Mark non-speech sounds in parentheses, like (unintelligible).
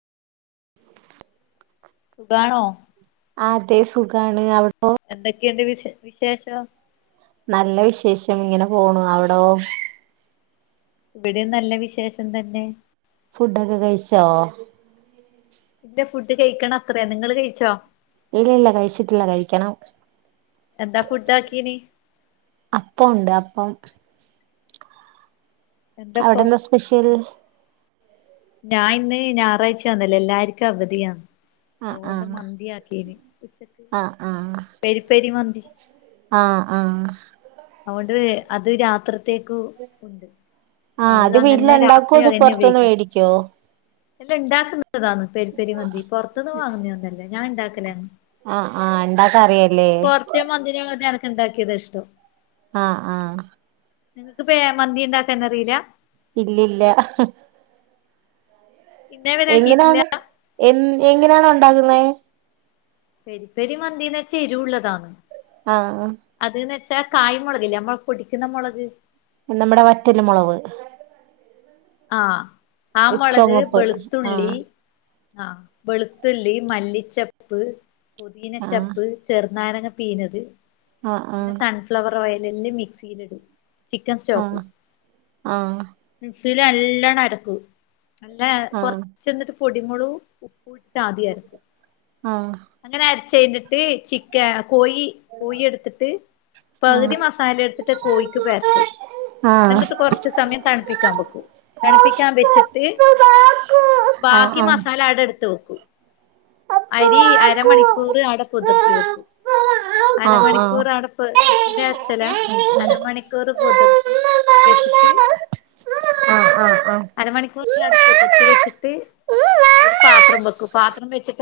(inaudible) ഗാണോ ആതെ സുഖാണ് അവിടൊ എന്തൊക്കെയുണ്ട് വിശ വിശേഷം നല്ല വിശേഷം ഇങ്ങനെ പോണു അവ്ടോ ഇവിടെം നല്ല വിശേഷം തന്നെ ഫുഡൊക്കെ കഴിച്ചോ ഇല്ല ഫുഡ് കഴിക്കണം അത്രയാ നിങ്ങള് കഴിച്ചോ ഇല്ല ഇല്ല കഴിച്ചിട്ടില്ല കഴിക്കണം. എന്താ ഫുഡ് ആക്കീനി അപ്പോ ഉണ്ട് അപ്പം. എന്താപ്പൊ അവിടെ എന്നാ സ്പെഷ്യൽ. ഞാൻ ഇന്ന് ഞായറാഴ്ച്ചാന്നല്ലോ എല്ലാർക്കും അവധിയാ. ആ ആ അവുകൊണ്ട് മന്തിയാക്കിയന് ഉച്ചക്ക് ആ ആ പെരിപ്പരി മന്തി. ആ ആ അവുകൊണ്ട് അത് രാത്രി ത്തേക്ക് ഉണ്ട്. ആ അത് വീട്ടില് അങ്ങനെ ഉണ്ടാക്കോ രാത്രി അത് അതന്നെ പുറത്തുന്ന് ഉപയോഗിക്ക. മേടിക്കോ അല്ല ഇണ്ടാക്കുന്നതാണ് തെരിതെരി മന്തി. പുറത്തുനിന്ന് വാങ്ങുന്നതൊന്നല്ല ഞാൻ ഇണ്ടാക്കലന്നെ. ആ ആ ണ്ടാക്ക അറിയല്ലേ മറ്റെ മന്തിനെകാട്ടി എനക്ക്ണ്ടാക്കിയതാ ഇഷ്ടം. ആ ആ നിങ്ങക്ക് പേ മന്തി ണ്ടാക്കാന്നറില്ലാ ഇല്ലില്ല. ഇന്നേ വരെ ആക്കിയിട്ടില്ല എങ്ങനെണ് എ എങ്ങനെണ് ഉണ്ടാക്കുന്നെ തെരി തെരിമന്തീന്ന് വെച്ച എരുവു ള്ളതാാണ്. ആ അ അത് ന്ന് വെച്ചാ കായ് മുളക്ല്ലേ നമ്മൾ പൊടിക്കുന്ന മുളക്. നിമ്മടെ വറ്റൽ മുളവ് ആ ആ മുളക് ചുമപ്പ് ആ വെളുത്തുള്ളി ആ വെളുത്തുള്ളി മല്ലിച്ചപ്പ് ആ പുദീനച്ചപ്പ് ചെറുനാരങ്ങ പീനത് ആ ആ പിന്നെ സൺഫ്ലവർ ഓയില് മിക്സിയില്ടും. ആ ആ മിക്സില് നല്ലണം അരപ്പ (inaudible) നല്ല ആഹ് കൊറച്ചെന്നിട്ട് പൊടിമള (unintelligible) ട്ട് ആദ്യരക്കും ആഹ് അങ്ങനെ അരച്ചയിഞ്ഞിട്ട് ചിക്കെ കോയി കോഴി എടുത്തിട്ട് പകുതി ആഹ് മസാല എടുത്തിട്ട് കോഴിക്ക് പെര്ട്ടും ആഹ് ആഹ് എന്നിട്ട് കൊറച്ച് സമയം തണുപ്പിക്കാൻ ബെക്കും തണുപ്പിക്കാൻ വെച്ചിട്ട് ആഹ് ആഹ് ബാക്കി മസാല അവടെടുത്ത് വെക്കും അരി അരമണിക്കൂറ് അവ്ടെ പുതിർത്തി വെക്കും ആഹ് അരമണിക്കൂർ അവ്ടപ്പ് (unintelligible) ട്ടിട്ട് അര്ച്ചലാ അരമണിക്കൂർ പുതിർത്തി വെച്ചിട്ട് ആഹ് ആഹ് ആഹ് അരമണിക്കൂറ (unintelligible) ലവ്ടെ പൊതിർത്തി വെച്ചിട്ട് ഒരു പാത്രം വെക്കും ആഹ് പാത്രം വെച്ചിട്ട്